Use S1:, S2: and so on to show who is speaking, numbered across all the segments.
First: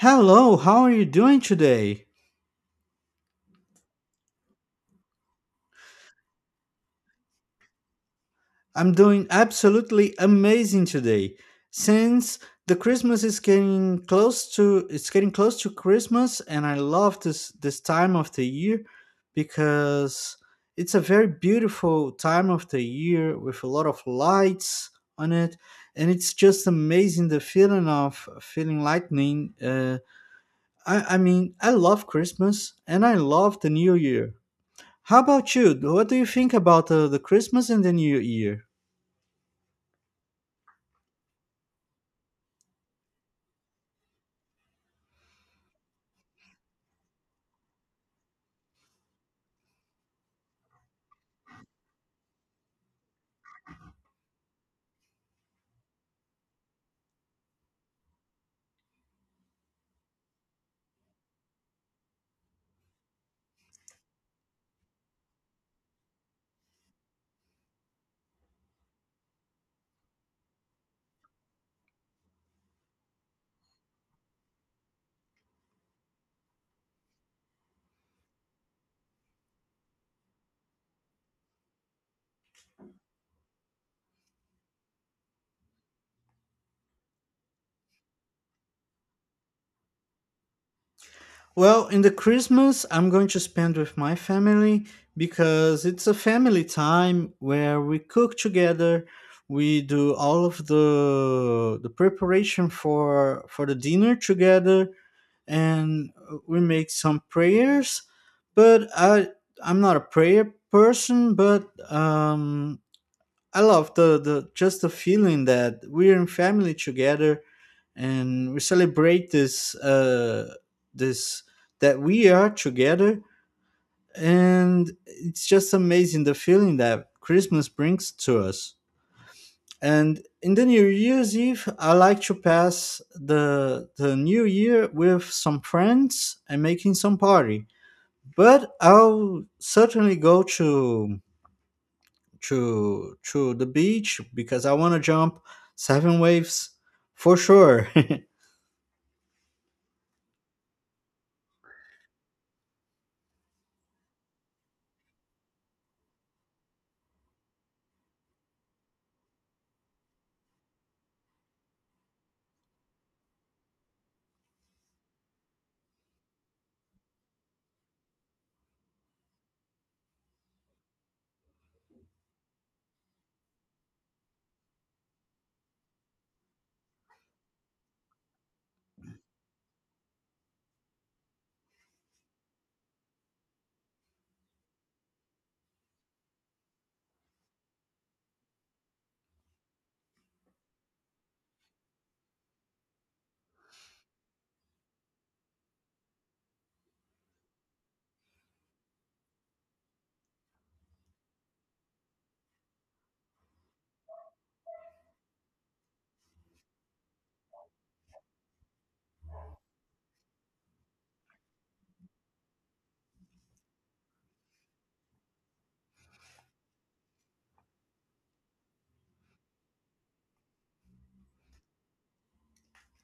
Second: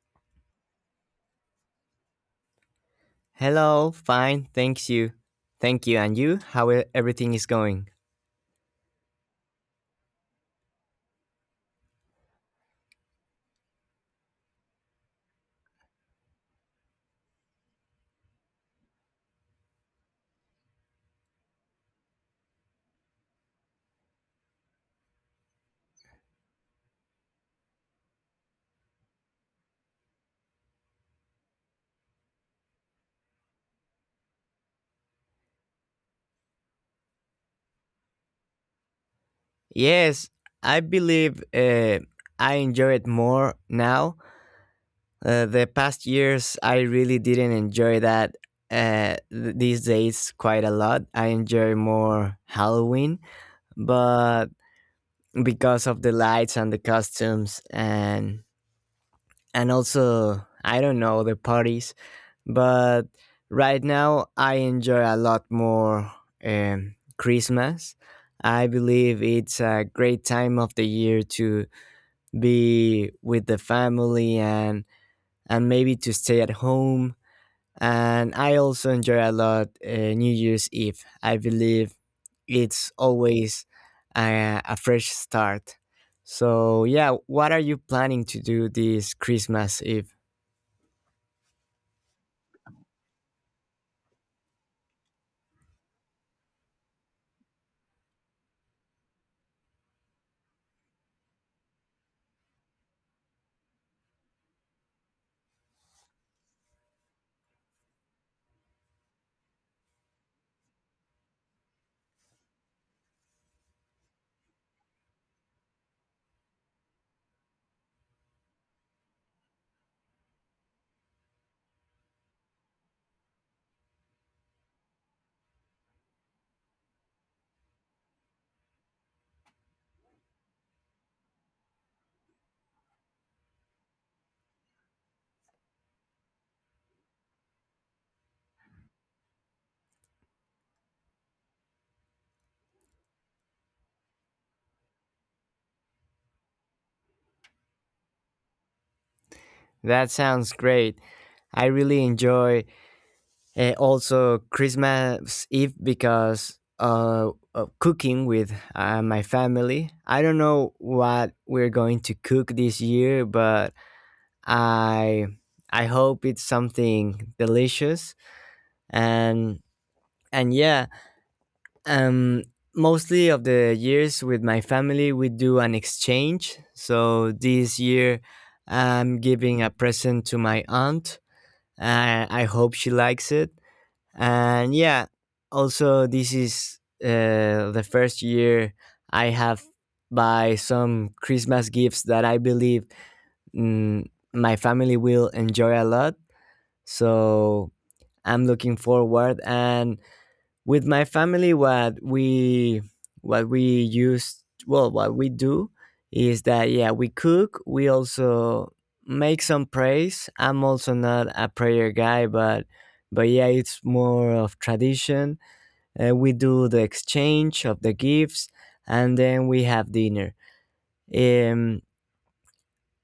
S1: Hello, how are you doing today?
S2: Hello, fine, thanks you. Thank you, and you? Everything is going?
S1: I'm doing absolutely amazing today. Since the Christmas is getting close to it's getting close to Christmas, and I love this time of the year because it's a very beautiful time of the year with a lot of lights on it. And it's just amazing, the feeling of feeling lightning. I mean, I love Christmas and I love the new year. How about you? What do you think about the Christmas and the New Year?
S2: Yes, I believe I enjoy it more now. The past years, I really didn't enjoy that. These days, quite a lot. I enjoy more Halloween, but because of the lights and the costumes, and also I don't know, the parties. But right now I enjoy a lot more Christmas. I believe it's a great time of the year to be with the family, and maybe to stay at home. And I also enjoy a lot New Year's Eve. I believe it's always a fresh start. So yeah, what are you planning to do this Christmas Eve?
S1: Well, in the Christmas, I'm going to spend with my family because it's a family time where we cook together. We do all of the preparation for the dinner together, and we make some prayers. But I'm not a prayer person, but um, I love the feeling that we're in family together, and we celebrate this that we are together, and it's just amazing, the feeling that Christmas brings to us. And in the New Year's Eve, I like to pass the New Year with some friends and making some party. But I'll certainly go to the beach because I want to jump seven waves for sure.
S2: That sounds great. I really enjoy also, Christmas Eve because of cooking with my family. I don't know what we're going to cook this year, but I I hope it's something delicious, and yeah. Um, Mostly of the years with my family, we do an exchange. So this year, I'm giving a present to my aunt. I hope she likes it, and yeah, also this is the first year I have buy some Christmas gifts that I believe, mm, my family will enjoy a lot. So I'm looking forward. And with my family, what we use well, what we do is that, yeah, we cook. We also make some praise. I'm also not a prayer guy, but yeah, it's more of tradition. We do the exchange of the gifts, and then we have dinner. Um,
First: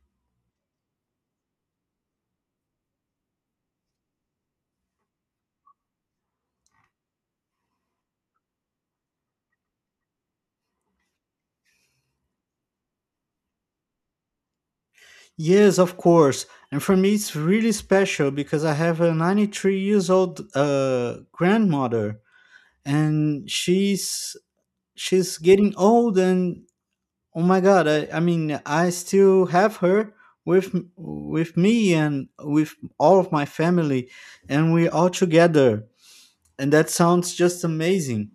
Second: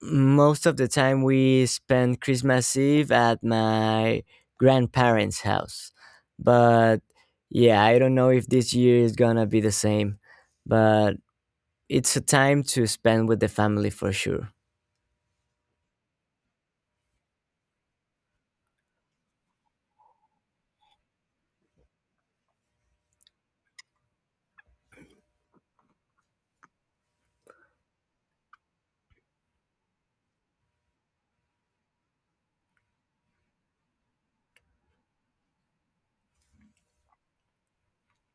S2: Most of the time, we spend Christmas Eve at my grandparents' house. But yeah, I don't know if this year is gonna be the same, but it's a time to spend with the family for sure.
S1: Yes, of course. And for me, it's really special because I have a 93 years old grandmother, and she's getting old. And oh my God, I mean, I still have her with me and with all of my family, and we're all together. And that sounds just amazing.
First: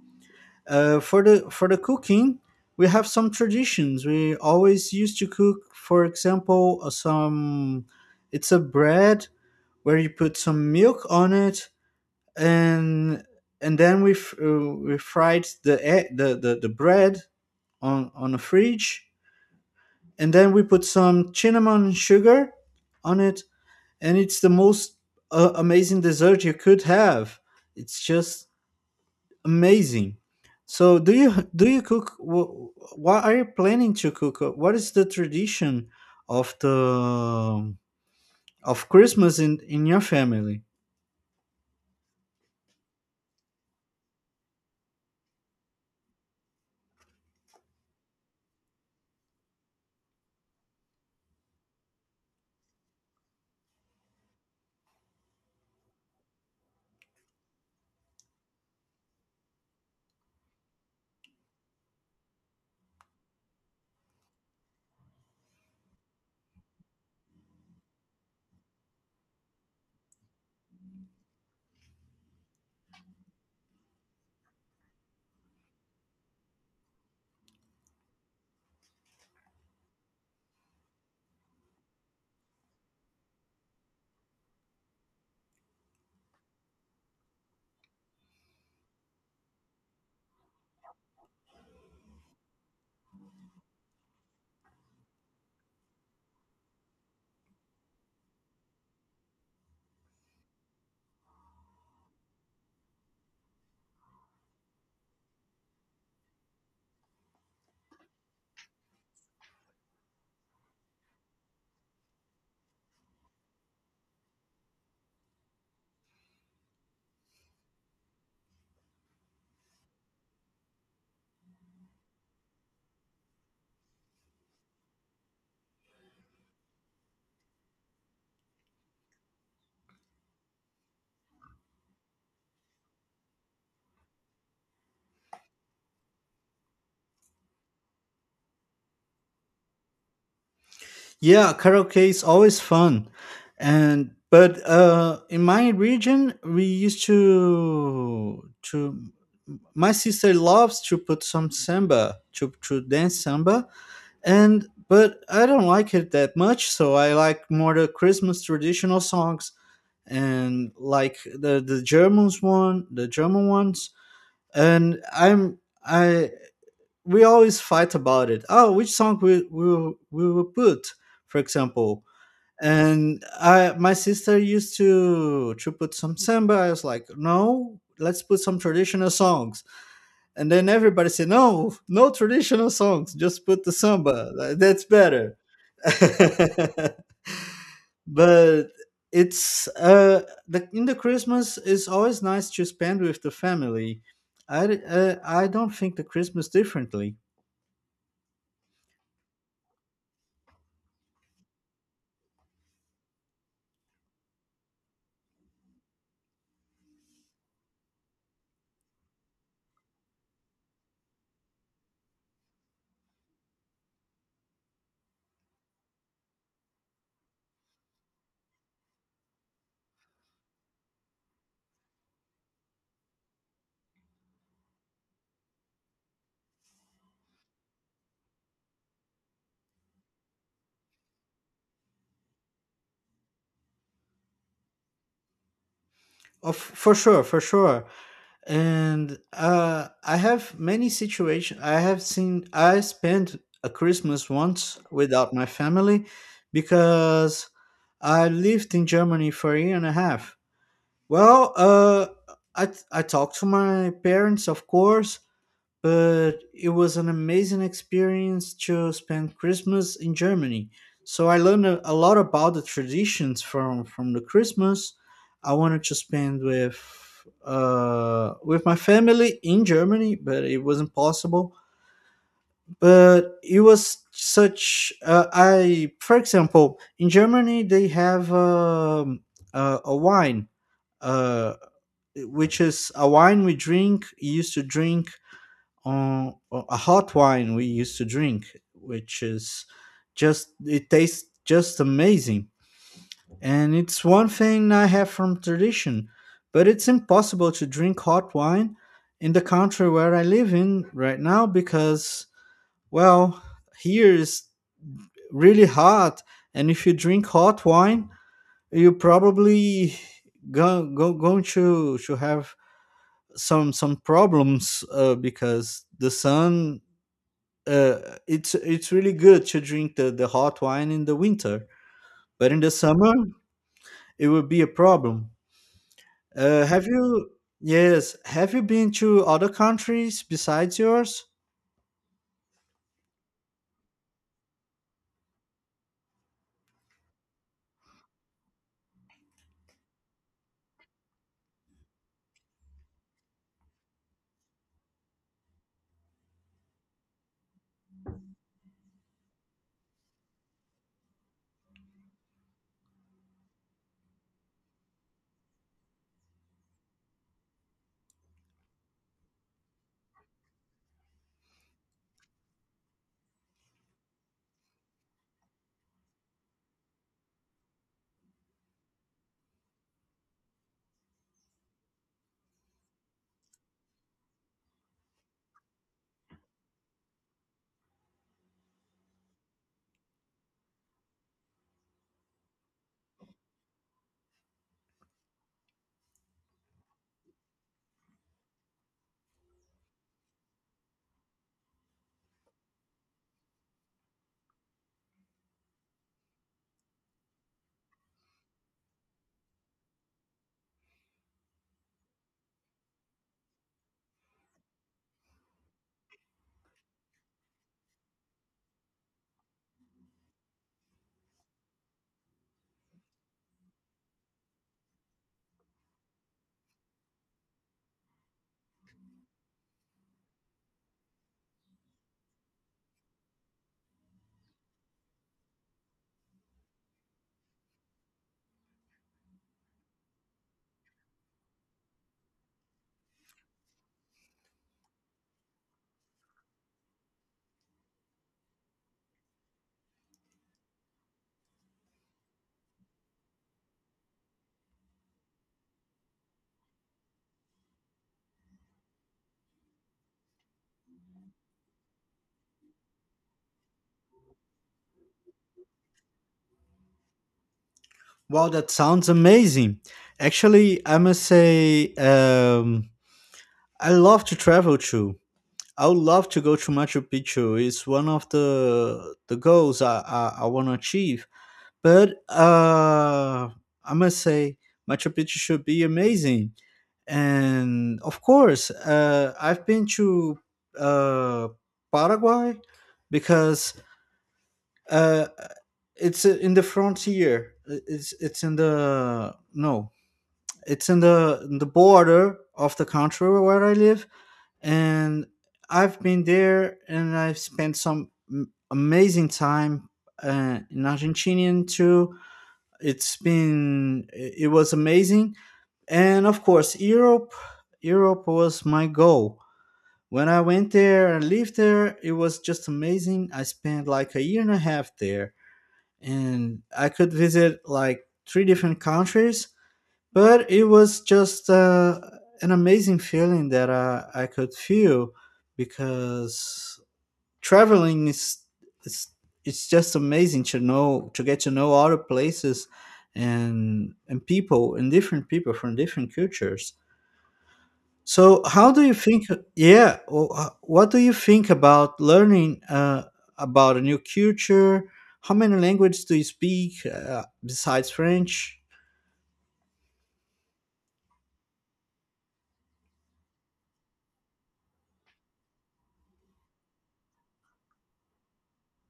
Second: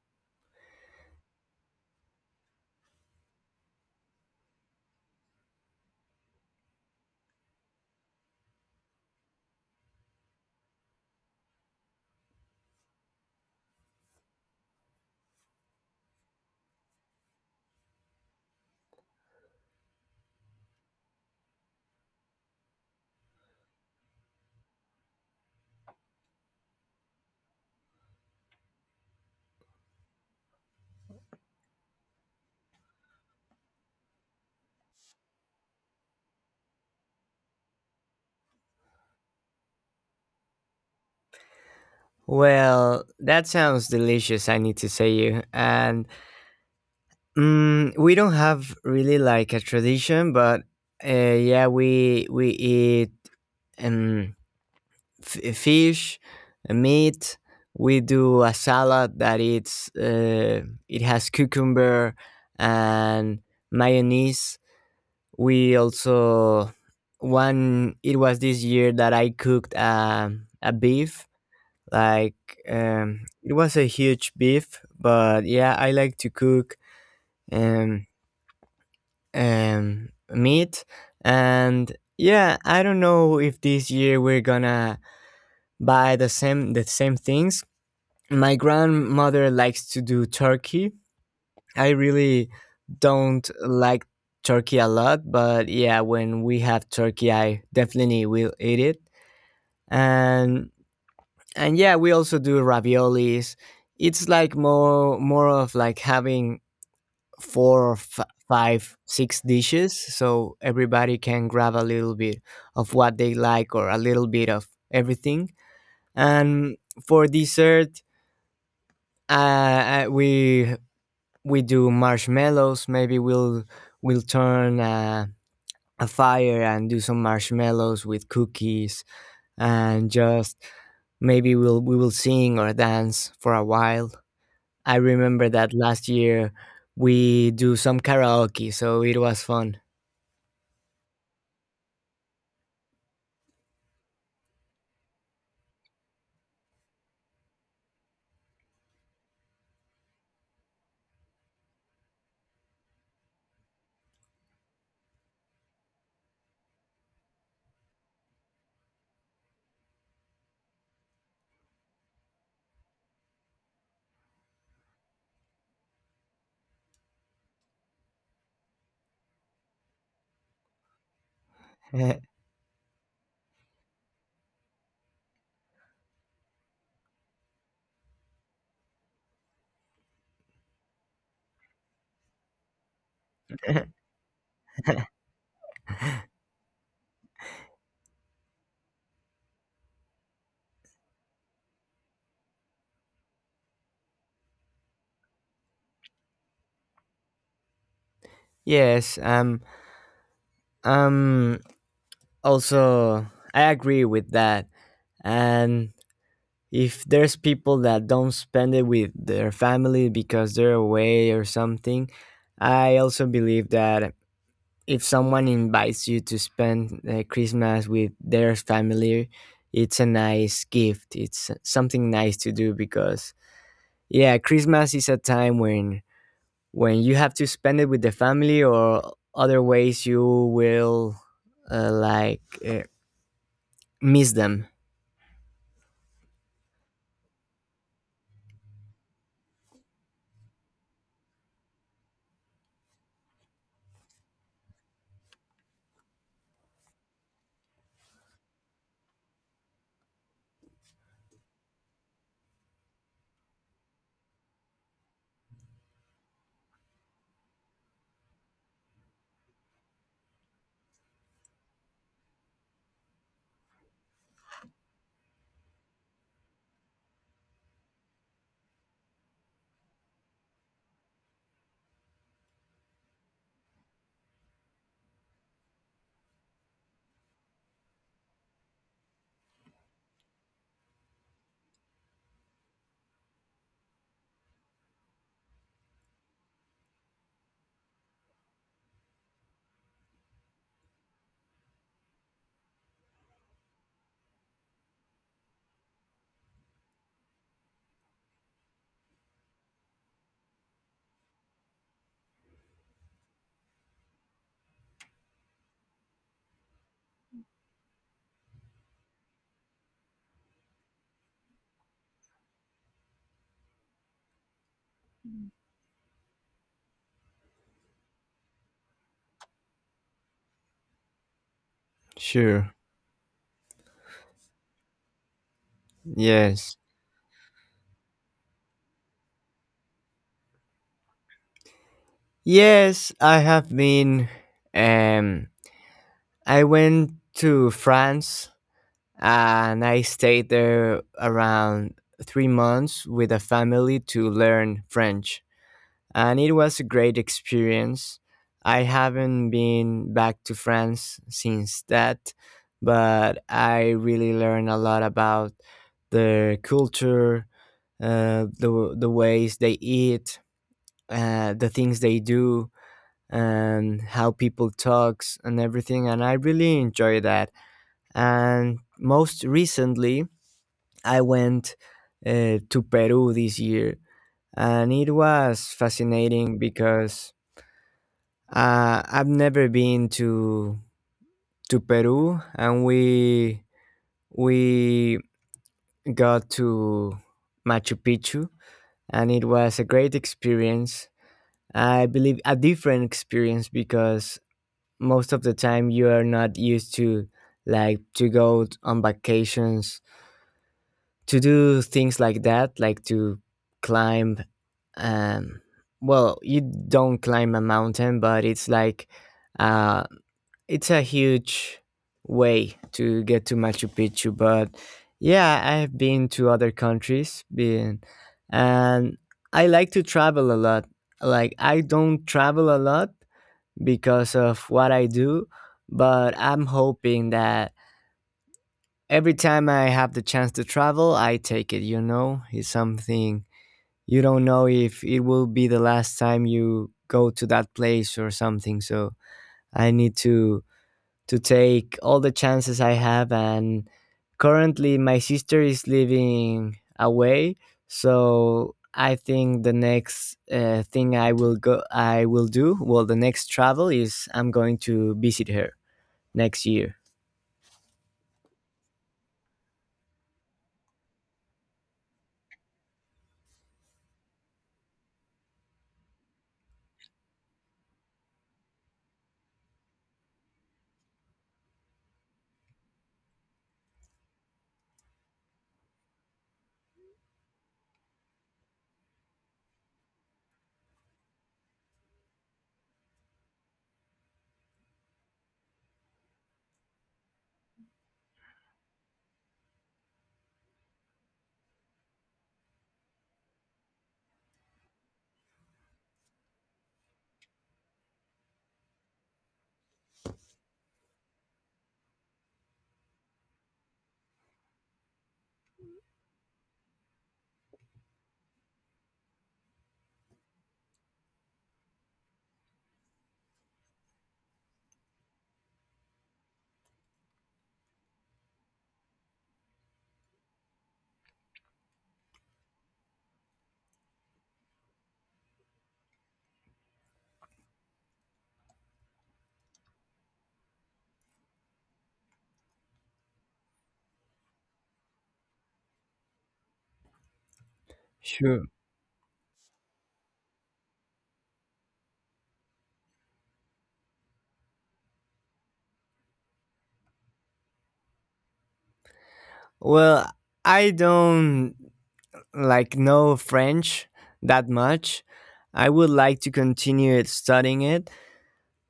S1: For the cooking, we have some traditions. We always used to cook, for example, some, it's a bread where you put some milk on it, and and then we fried the, e- the the bread on a fridge, and then we put some cinnamon sugar on it. And it's the most amazing dessert you could have. It's just amazing. So do you cook? What are you planning to cook? What is the tradition of the of Christmas in your family?
S2: Well, that sounds delicious, I need to say you. And, we don't have really like a tradition, but yeah, we eat, um, fish, meat. We do a salad that it has cucumber and mayonnaise. We also, one, it was this year that I cooked a beef, like, it was a huge beef, but yeah, I like to cook, um, meat. And yeah, I don't know if this year we're gonna buy the same things. My grandmother likes to do turkey. I really don't like turkey a lot, but yeah, when we have turkey, I definitely will eat it. And and yeah, we also do raviolis. It's like more of like having four or five six dishes, so everybody can grab a little bit of what they like, or a little bit of everything. And for dessert, Uh, uh, we we do marshmallows. Maybe we'll turn a fire and do some marshmallows with cookies, and just maybe we will sing or dance for a while. I remember that last year we do some karaoke, so it was fun.
S1: Yeah, karaoke is always fun, and but in my region, we used to my sister loves to put some samba to dance samba, and but I don't like it that much. So I like more the Christmas traditional songs, and like the German ones, and I'm I we always fight about it. Oh, which song we will put, for example. And I my sister used to put some samba. I was like, no, let's put some traditional songs. And then everybody said, no, no traditional songs. Just put the samba. Like, that's better. But it's the in the Christmas, is always nice to spend with the family. I don't think the Christmas differently.
S2: Yes, um, also, I agree with that. And if there's people that don't spend it with their family because they're away or something, I also believe that if someone invites you to spend Christmas with their family, it's a nice gift. It's something nice to do because yeah, Christmas is a time when you have to spend it with the family, or other ways you will, like, uh, miss them.
S1: Of For sure, for sure. And I have many situations, I have seen I spent a Christmas once without my family because I lived in Germany for a year and a half. Well, I talked to my parents, of course, but it was an amazing experience to spend Christmas in Germany. So I learned a lot about the traditions from the Christmas. I wanted to spend with my family in Germany, but it wasn't possible. But it was such, I for example, in Germany they have a wine, uh which is a wine we drink used to drink, a hot wine we used to drink, which is just, it tastes just amazing. And it's one thing I have from tradition, but it's impossible to drink hot wine in the country where I live in right now because, well, here is really hot, and if you drink hot wine, you probably go, go going to have some problems, because the sun, uh, it's really good to drink the hot wine in the winter, but in the
S2: Sure.
S1: summer it would be a problem.
S2: Yes.
S1: Have you yes, have you been to other countries besides yours?
S2: Yes, I have been. Um, I went to France and I stayed there around 3 months with a family to learn French. And it was a great experience. I haven't been back to France since that, but I really learned a lot about their culture, the ways they eat, the things they do, and how people talks and everything. And I really enjoy that. And most recently, I went to Peru this year, and it was fascinating because I've never been to Peru. And we got to Machu Picchu, and it was a great experience. I believe a different experience, because most of the time you are not used to, like, to go on vacations, to do things like that, like to climb, um well, you don't climb a mountain, but it's like, uh it's a huge way to get to Machu Picchu. But yeah, I've been to other countries, been. And I like to travel a lot. Like, I don't travel a lot because of what I do, but I'm hoping that every time I have the chance to travel, I take it, you know? It's something, you don't know if it will be the last time you go to that place or something. So I need to take all the chances I have. And currently my sister is living away, so I think the next thing I will do, well, the next travel, is I'm going to visit her next year.
S1: Wow, that sounds amazing. Actually, I must say, I love to travel too. I would love to go to Machu Picchu. It's one of the goals I want to achieve. But I must say, Machu Picchu should be amazing. And of course, I've been to uh, Paraguay because, uh, it's in the frontier. It's in the, no, it's in the border of the country where I live, and I've been there and I've spent some amazing time in Argentinian too. It was amazing. And of course, Europe. Europe was my goal when I went there and lived there. It was just amazing. I spent like a year and a half there, and I could visit like three different countries. But it was just an amazing feeling that I could feel, because traveling is, is it's just amazing, to know, to get to know other places, and people, and different people from different cultures. So
S2: Sure.
S1: how do you think Yeah. What do you think about learning, about a new culture? How many languages do you speak, besides French?
S2: Well, I don't, like, know French that much. I would like to continue studying it,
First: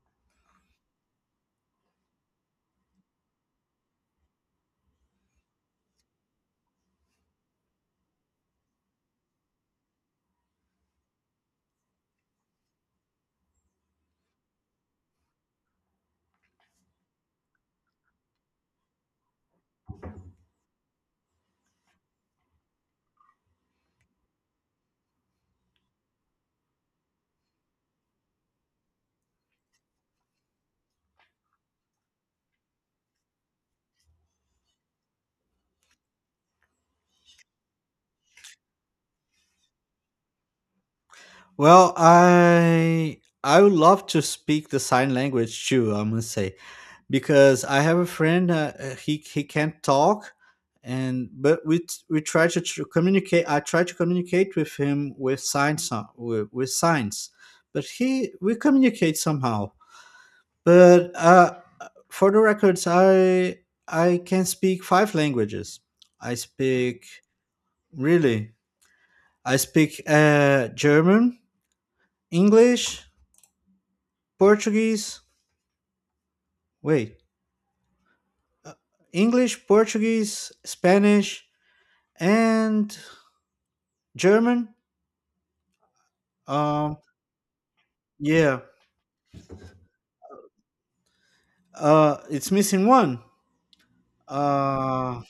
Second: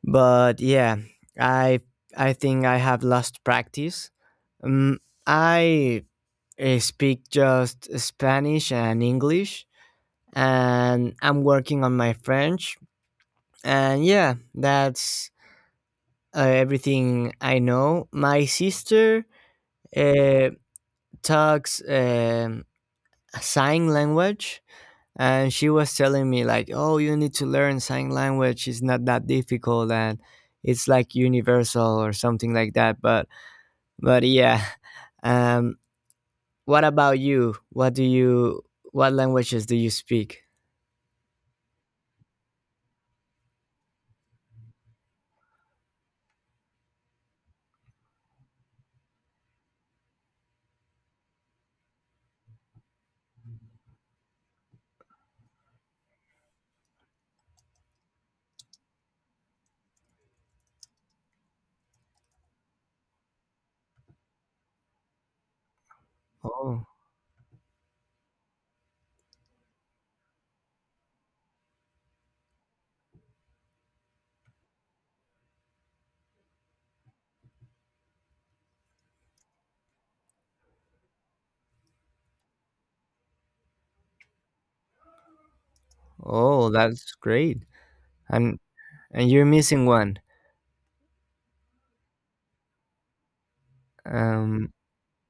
S2: but yeah, I I think I have lost practice. Um, I speak just Spanish and English, and I'm working on my French. And yeah, that's everything I know. My sister uh, talks, sign language. And she was telling me, like, "Oh, you need to learn sign language. It's not that difficult, and it's, like, universal or something like that." But yeah. um what about you? What languages do you speak?
S1: Well, I would love to speak the sign language too, I must say, because I have a friend, he can't talk, and but we t- we try to, tr communicate I try to communicate with him with signs, with signs, but he we communicate somehow. But for the records, I can speak five languages. I
S2: Oh.
S1: speak really I speak German, English, Portuguese, wait, English, Portuguese, Spanish, and German.
S2: Oh
S1: Um,
S2: that's great. and
S1: yeah.
S2: and you're missing one.
S1: It's missing one.
S2: um
S1: Uh,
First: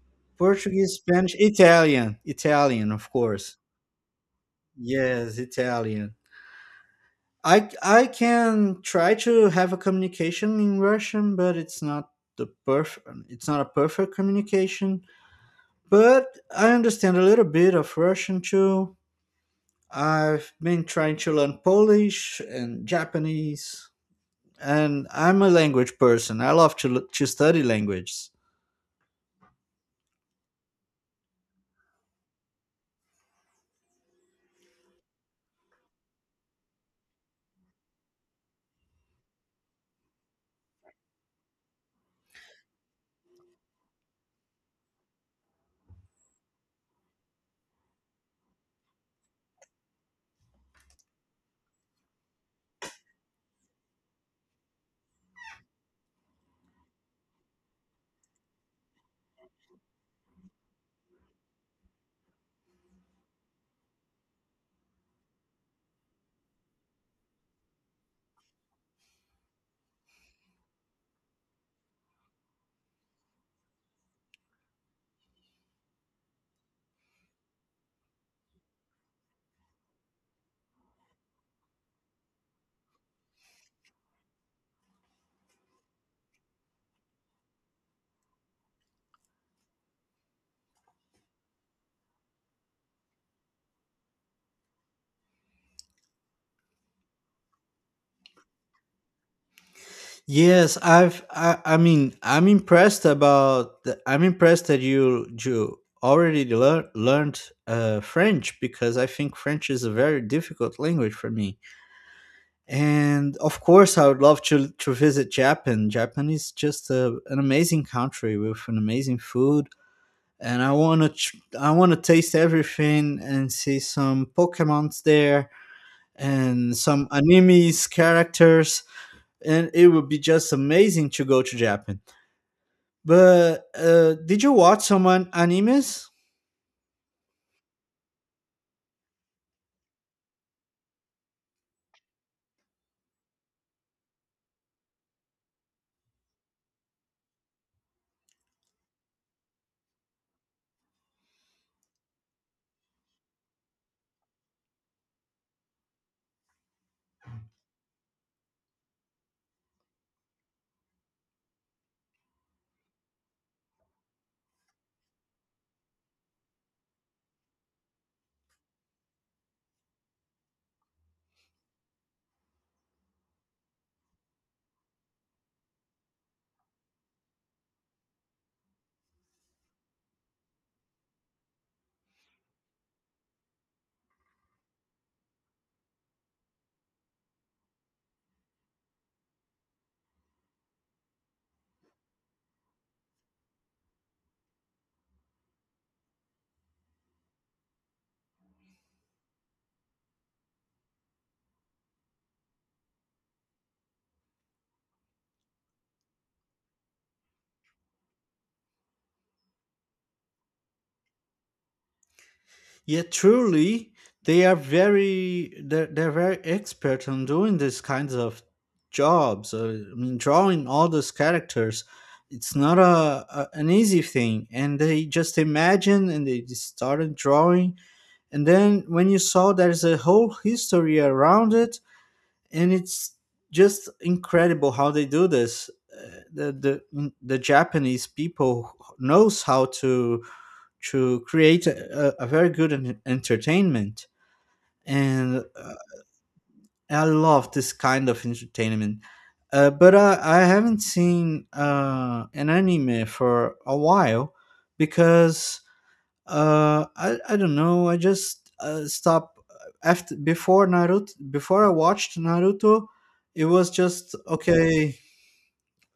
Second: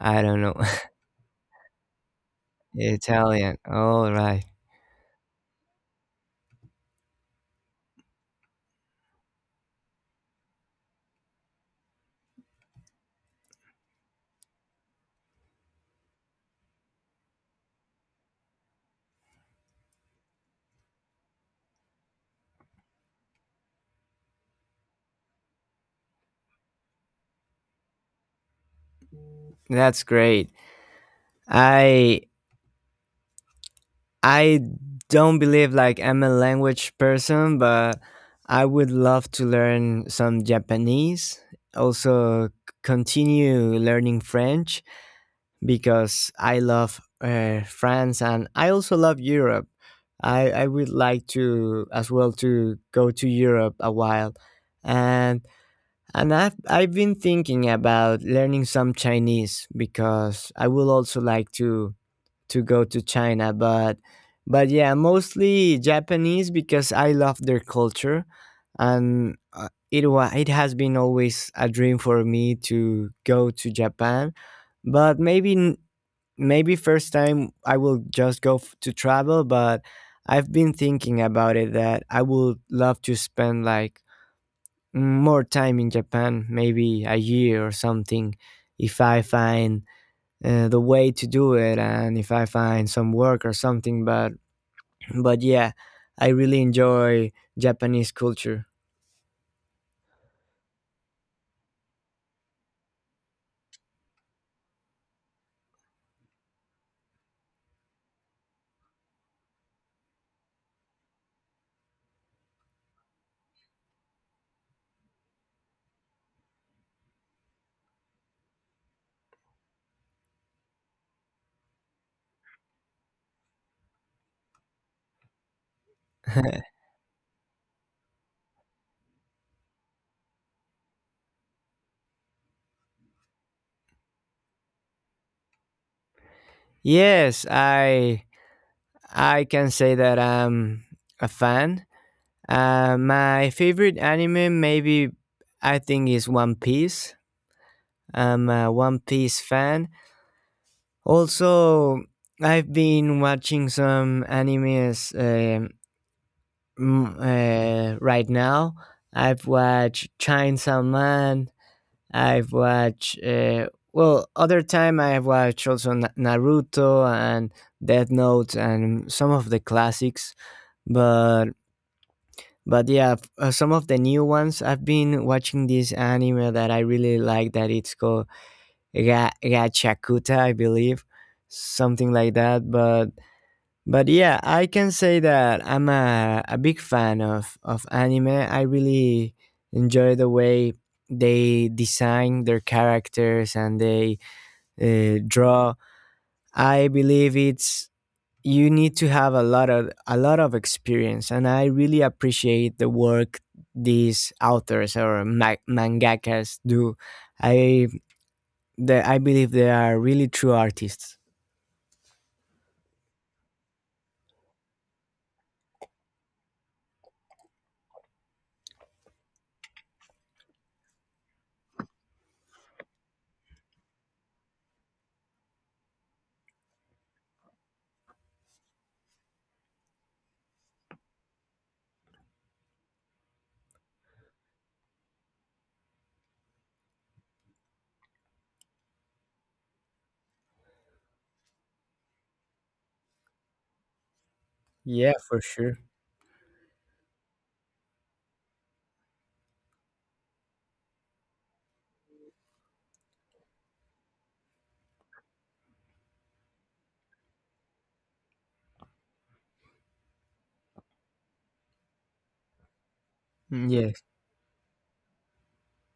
S2: I don't know.
S1: Portuguese, Spanish, Italian, Italian, of course.
S2: Italian, all right.
S1: Yes, Italian. I can try to have a communication in Russian, but it's not the perfect. It's not a perfect communication. But I understand a little bit of Russian too. I've been trying to learn Polish and Japanese, and I'm a language person. I love to study languages.
S2: That's great. I I don't believe, like, I'm a language person, but I would love to learn some Japanese. Also, continue learning French because I love France, and I also love Europe. I would like to as well to go to Europe a while. And and I've been thinking about learning some Chinese because I would also like to go to China. But yeah, mostly Japanese, because I love their culture, and it has been always a dream for me to go to Japan. But maybe first time I will just go to travel, but I've been thinking about it, that I would love to spend, like, more time in Japan, maybe a year or something, if I find the way to do it and if I find some work or something. But but yeah, I really enjoy Japanese culture.
S1: Yes, I mean, I'm impressed that you already learned French, because I think French is a very difficult language for me. And of course, I would love to visit Japan. Japan is just an amazing country with an amazing food, and I wanna I wanna taste everything and see some Pokemon's there and some anime's characters, and it would be just amazing to go to Japan. But did you watch some animes?
S2: Yes, I can say that I'm a fan. My favorite anime, maybe I think, is One Piece. I'm a One Piece fan. Also, I've been watching some animes, mm, right now. I've watched Chainsaw Man, I've watched. Well, other time I have watched also Naruto and Death Note and some of the classics, but yeah, some of the new ones. I've been watching this anime that I really like. That it's called Gachakuta, I believe, something like that. But yeah, I can say that I'm a big fan of anime. I really enjoy the way they design their characters and they, draw. I believe it's you need to have a lot of experience, and I really appreciate the work these authors or mangakas do. I I believe they are really true artists.
S1: Yeah, truly, they are very, they're very expert on doing these kinds of jobs. I mean, drawing all those characters, it's not a, a an easy thing. And they just imagine and they just started drawing. And then when you saw, there's a whole history around it. And it's just incredible how they do this. The Japanese people knows how to create a very good entertainment.
S2: Yeah, for
S1: And
S2: sure.
S1: I love this kind of entertainment. But I haven't seen an anime for a while because, I don't know. I just stopped after, before Naruto. Before I watched Naruto, it was
S2: Yes.
S1: just okay.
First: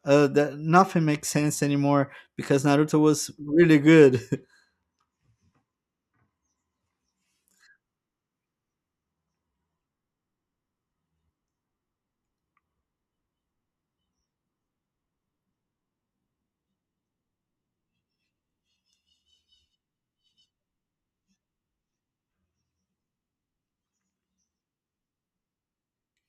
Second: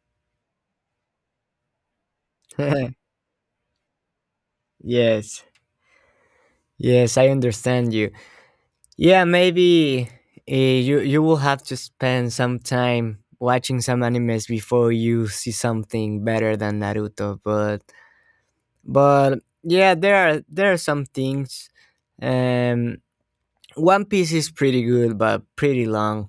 S1: That, nothing makes sense anymore because Naruto was really good.
S2: Yes. Yes, I understand you. Yeah, maybe you will have to spend some time watching some animes before you see something better than Naruto. But yeah, there are some things. Um, One Piece is pretty good, but pretty long.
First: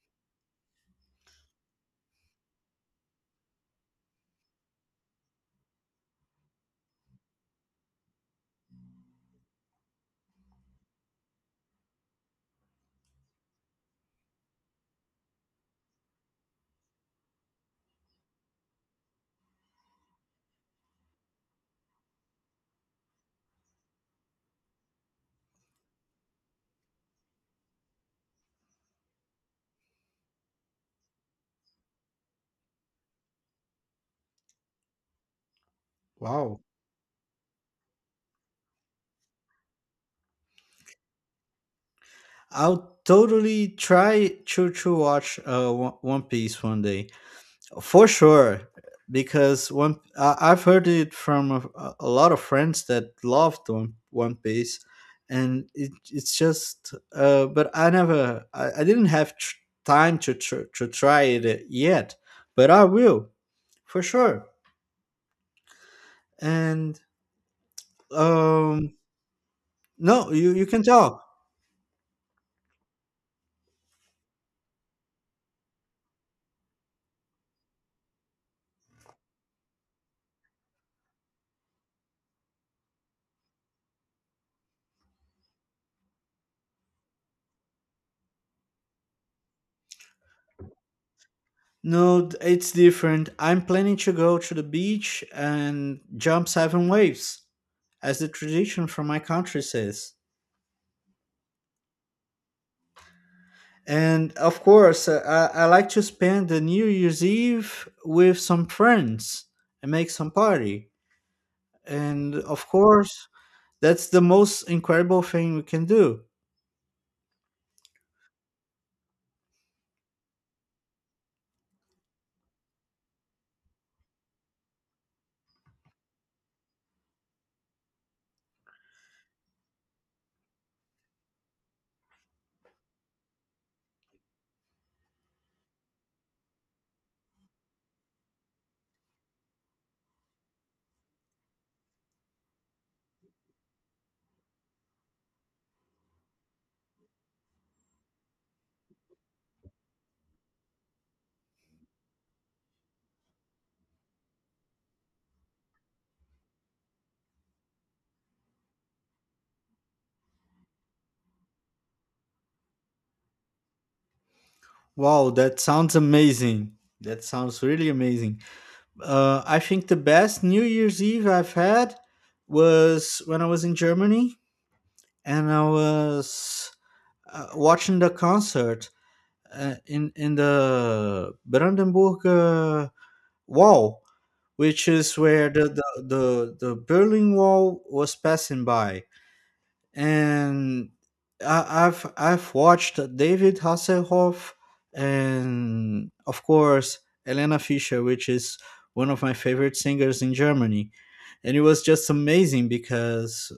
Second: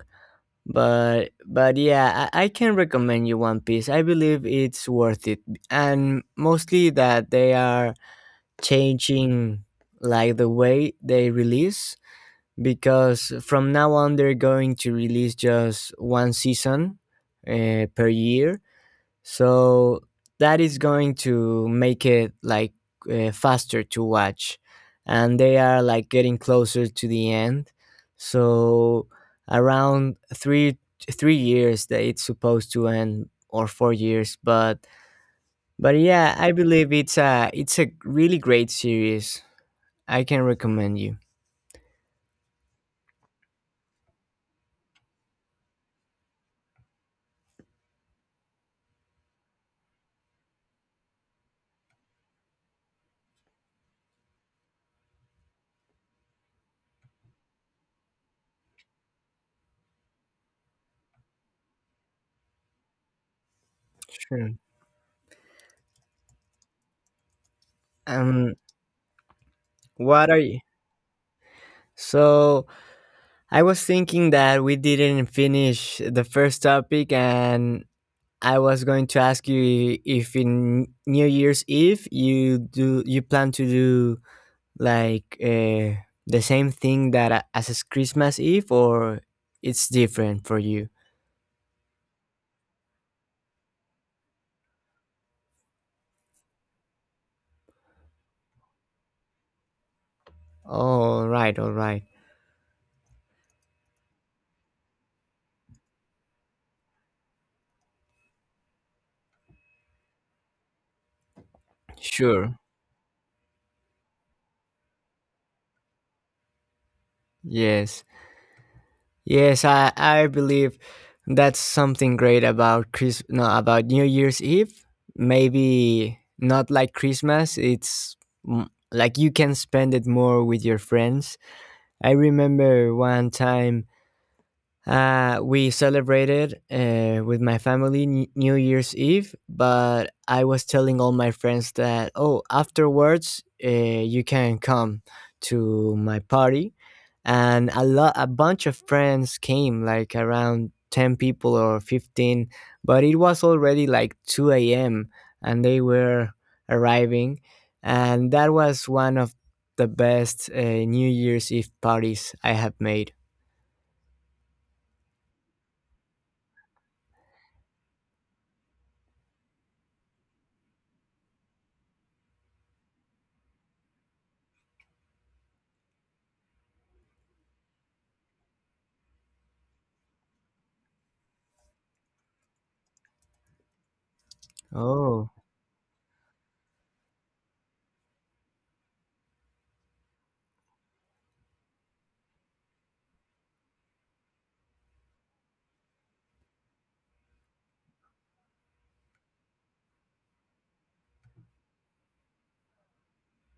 S2: But yeah, I can recommend you One Piece. I believe it's worth it, and mostly that they are changing, like, the way they release, because from now on they're going to release just one season per year. So that is going to make it like, faster to watch, and they are, like, getting closer to the end. So around three years that it's supposed to end, or 4 years. But yeah, I
S1: Wow.
S2: believe it's a, really great series. I can recommend you.
S1: I'll totally try to watch One Piece one day. For sure, because one I've heard it from a lot of friends that loved One Piece, and it's just. But I never, I didn't have time to try it yet, but I will for sure.
S2: Sure.
S1: And
S2: um
S1: um,
S2: what
S1: no,
S2: are
S1: you
S2: you...
S1: you can talk.
S2: So I was thinking that we didn't finish the first topic, and I was going to ask you if in New Year's Eve you plan to do, like, the same thing that as is Christmas Eve, or it's different for you.
S1: No, it's different. I'm planning to go to the beach and jump seven waves, as the tradition from my country says.
S2: All right,
S1: And of course, I like to spend the New Year's Eve with some friends and make some party. And
S2: sure,
S1: of course, that's the most incredible thing we can do.
S2: yes. Yes, I believe that's something great about Chris no, about New Year's Eve. Maybe not like Christmas. It's, like, you can spend it more with your friends. I remember one time, we celebrated, with my family, New Year's Eve, but I was telling all my friends that, oh, afterwards you can come to my party. And a bunch of friends came, like around 10 people or 15, but it was already like 2 a.m. and they were arriving. And that was one of the best New Year's Eve parties I have made.
S1: Wow, that sounds amazing. That sounds really amazing. I think the best New Year's Eve I've had was when I was in Germany, and I was watching the concert, in the Brandenburg, Wall, which is
S2: Oh,
S1: where the Berlin Wall was passing by. And I've watched David Hasselhoff and, of course, Elena Fischer, which is one of my favorite singers in Germany. And it was just amazing because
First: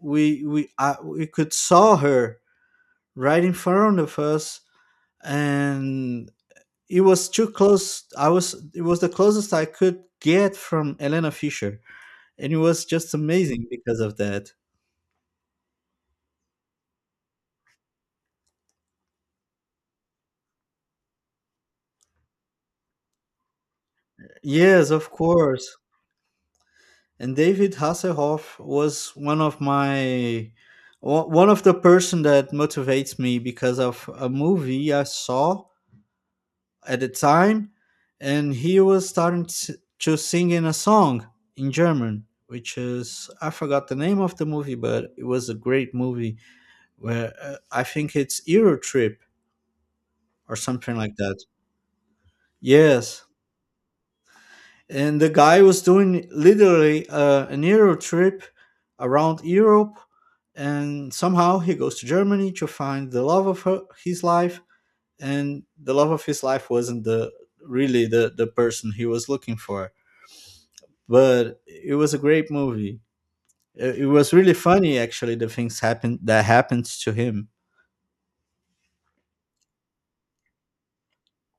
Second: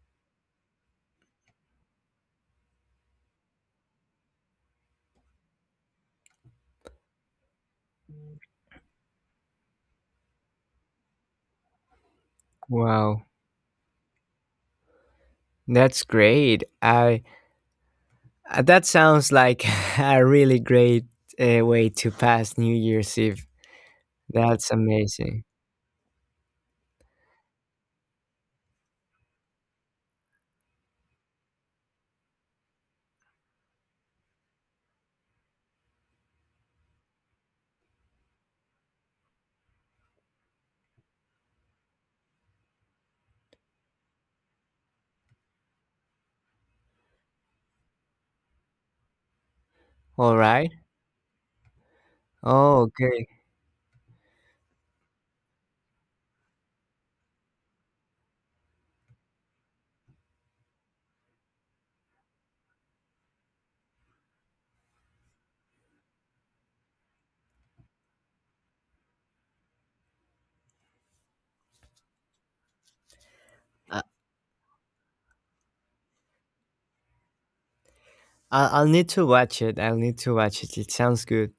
S1: we could saw her right in front of us, and it was too close. It was the closest I could get from Elena Fischer, and it was just
S2: wow.
S1: amazing because of that.
S2: That's great. I That sounds like a really great way to pass New Year's Eve. That's
S1: Yes, of
S2: amazing.
S1: course. And David Hasselhoff was one of the person that motivates me because of a movie I saw at the time, and he was starting to sing in a song in German, which is, I forgot the name of the movie, but it was a great movie where, I think it's Euro Trip
S2: All
S1: or
S2: right.
S1: something like that.
S2: Oh,
S1: Yes,
S2: okay.
S1: and the guy was doing literally, an Euro trip around Europe, and somehow he goes to Germany to find the love of his life, and the love of his life wasn't the really the person he was looking for, but it was a great movie. It,
S2: I-
S1: it was really funny, actually, the things happened that happened to him.
S2: I'll need to watch it. I'll need to watch it. It sounds good.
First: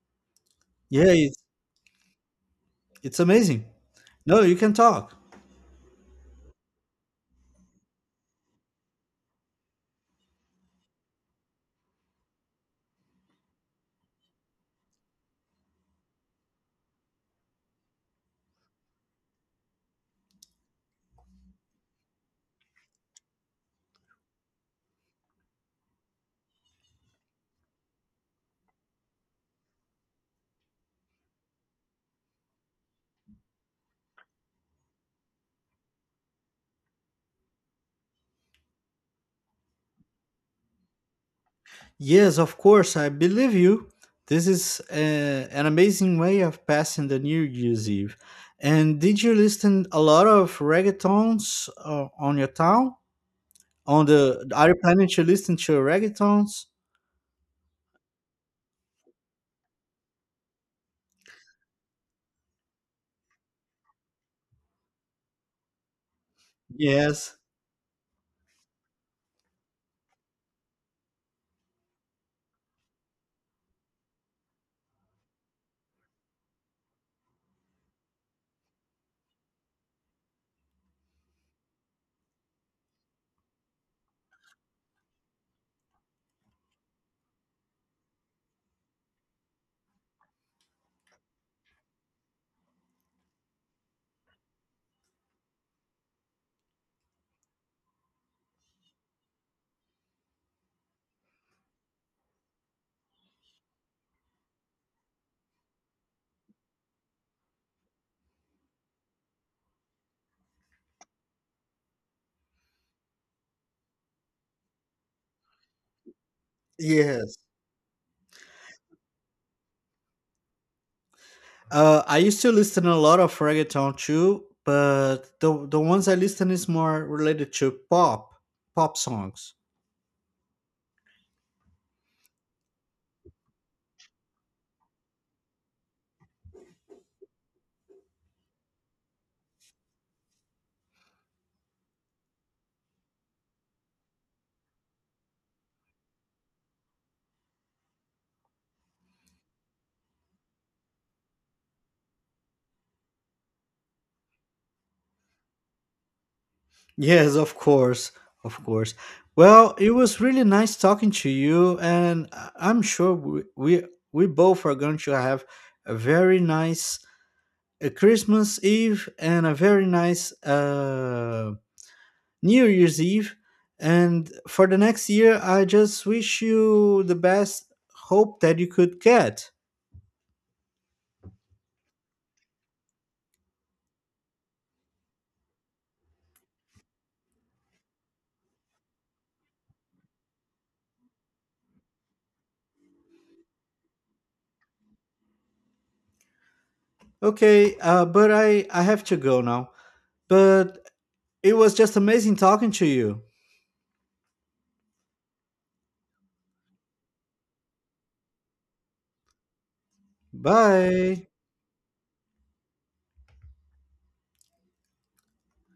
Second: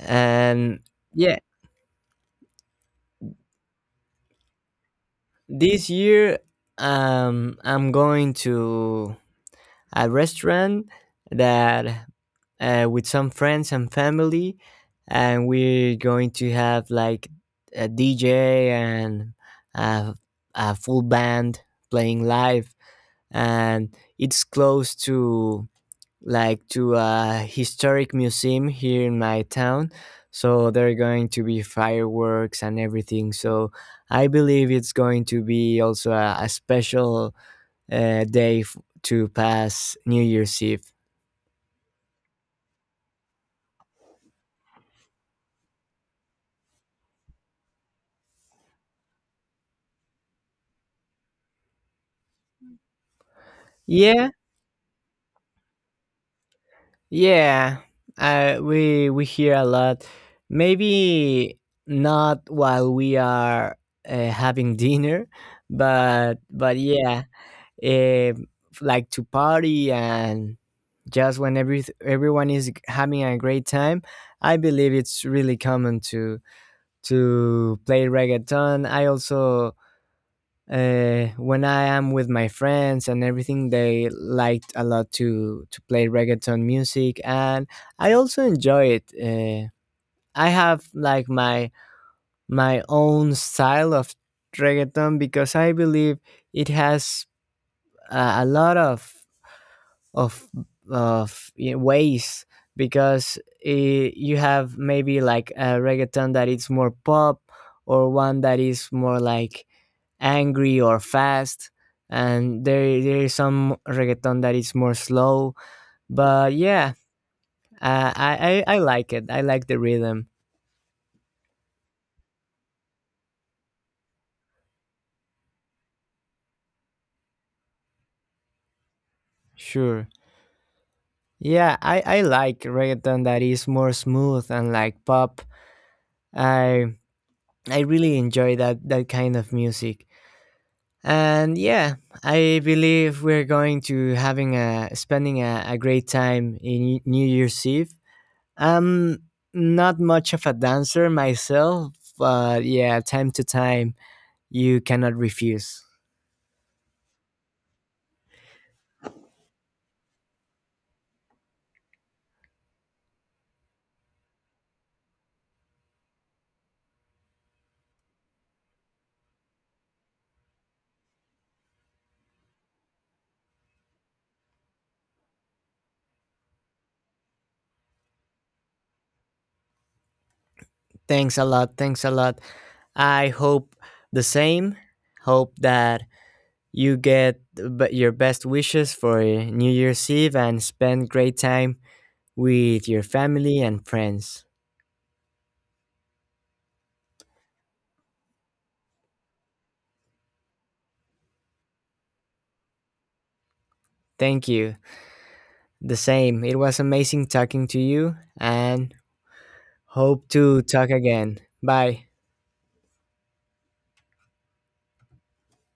S2: And
S1: Yeah, it's
S2: yeah,
S1: it's amazing. No, you can talk.
S2: this year, I'm going to a restaurant that, with some friends and family, and we're going to have like a DJ and a, a full band playing live, and it's close to, like, to a historic museum here in my town. So there are going to be fireworks and everything. So I believe it's going to be also a special day to pass New Year's Eve.
S1: Yes, of course, I believe you. This is an amazing way of passing the New Year's Eve. And did you listen a lot of reggaetons, on your town? On
S2: Yeah,
S1: the are you planning to listen to reggaetons?
S2: yeah. We hear a lot. Maybe not while we are having dinner, but yeah,
S1: Yes,
S2: eh, like to party, and just when everyone is having a great time, I believe it's really common to play reggaeton. I also, when I am with my friends and everything, they liked a lot to play reggaeton music, and I also enjoy it. I have like my own style of reggaeton, because I believe it has a lot of of ways, because you have maybe like a reggaeton that is more pop, or one that is more like angry or fast, and there is some reggaeton that is more slow. But yeah,
S1: yes.
S2: I like it. I like the rhythm.
S1: I used to listen a lot of reggaeton too, but the ones I listen is more related to pop, songs.
S2: Sure. Yeah, I like reggaeton that is more smooth and, like, pop. I i really enjoy that kind of music. And yeah, I believe we're going to having a spending a great time in New Year's Eve. I'm not much of a dancer myself, but yeah, time to time, you cannot refuse.
S1: Yes, of course, of course. Well, it was really nice talking to you, and I'm sure we both are going to have a very nice Christmas Eve and a very nice New Year's Eve. And for the next year, I just wish you the best hope that you could get.
S2: Thanks a lot, thanks a lot. I hope the same. Hope that you get your best wishes for New Year's Eve and spend great time with your family and friends.
S1: Okay, but I have to go now. But it was just amazing talking to you.
S2: Thank you. The same. It was amazing talking to you, and hope to talk
S1: Bye.
S2: again. Bye.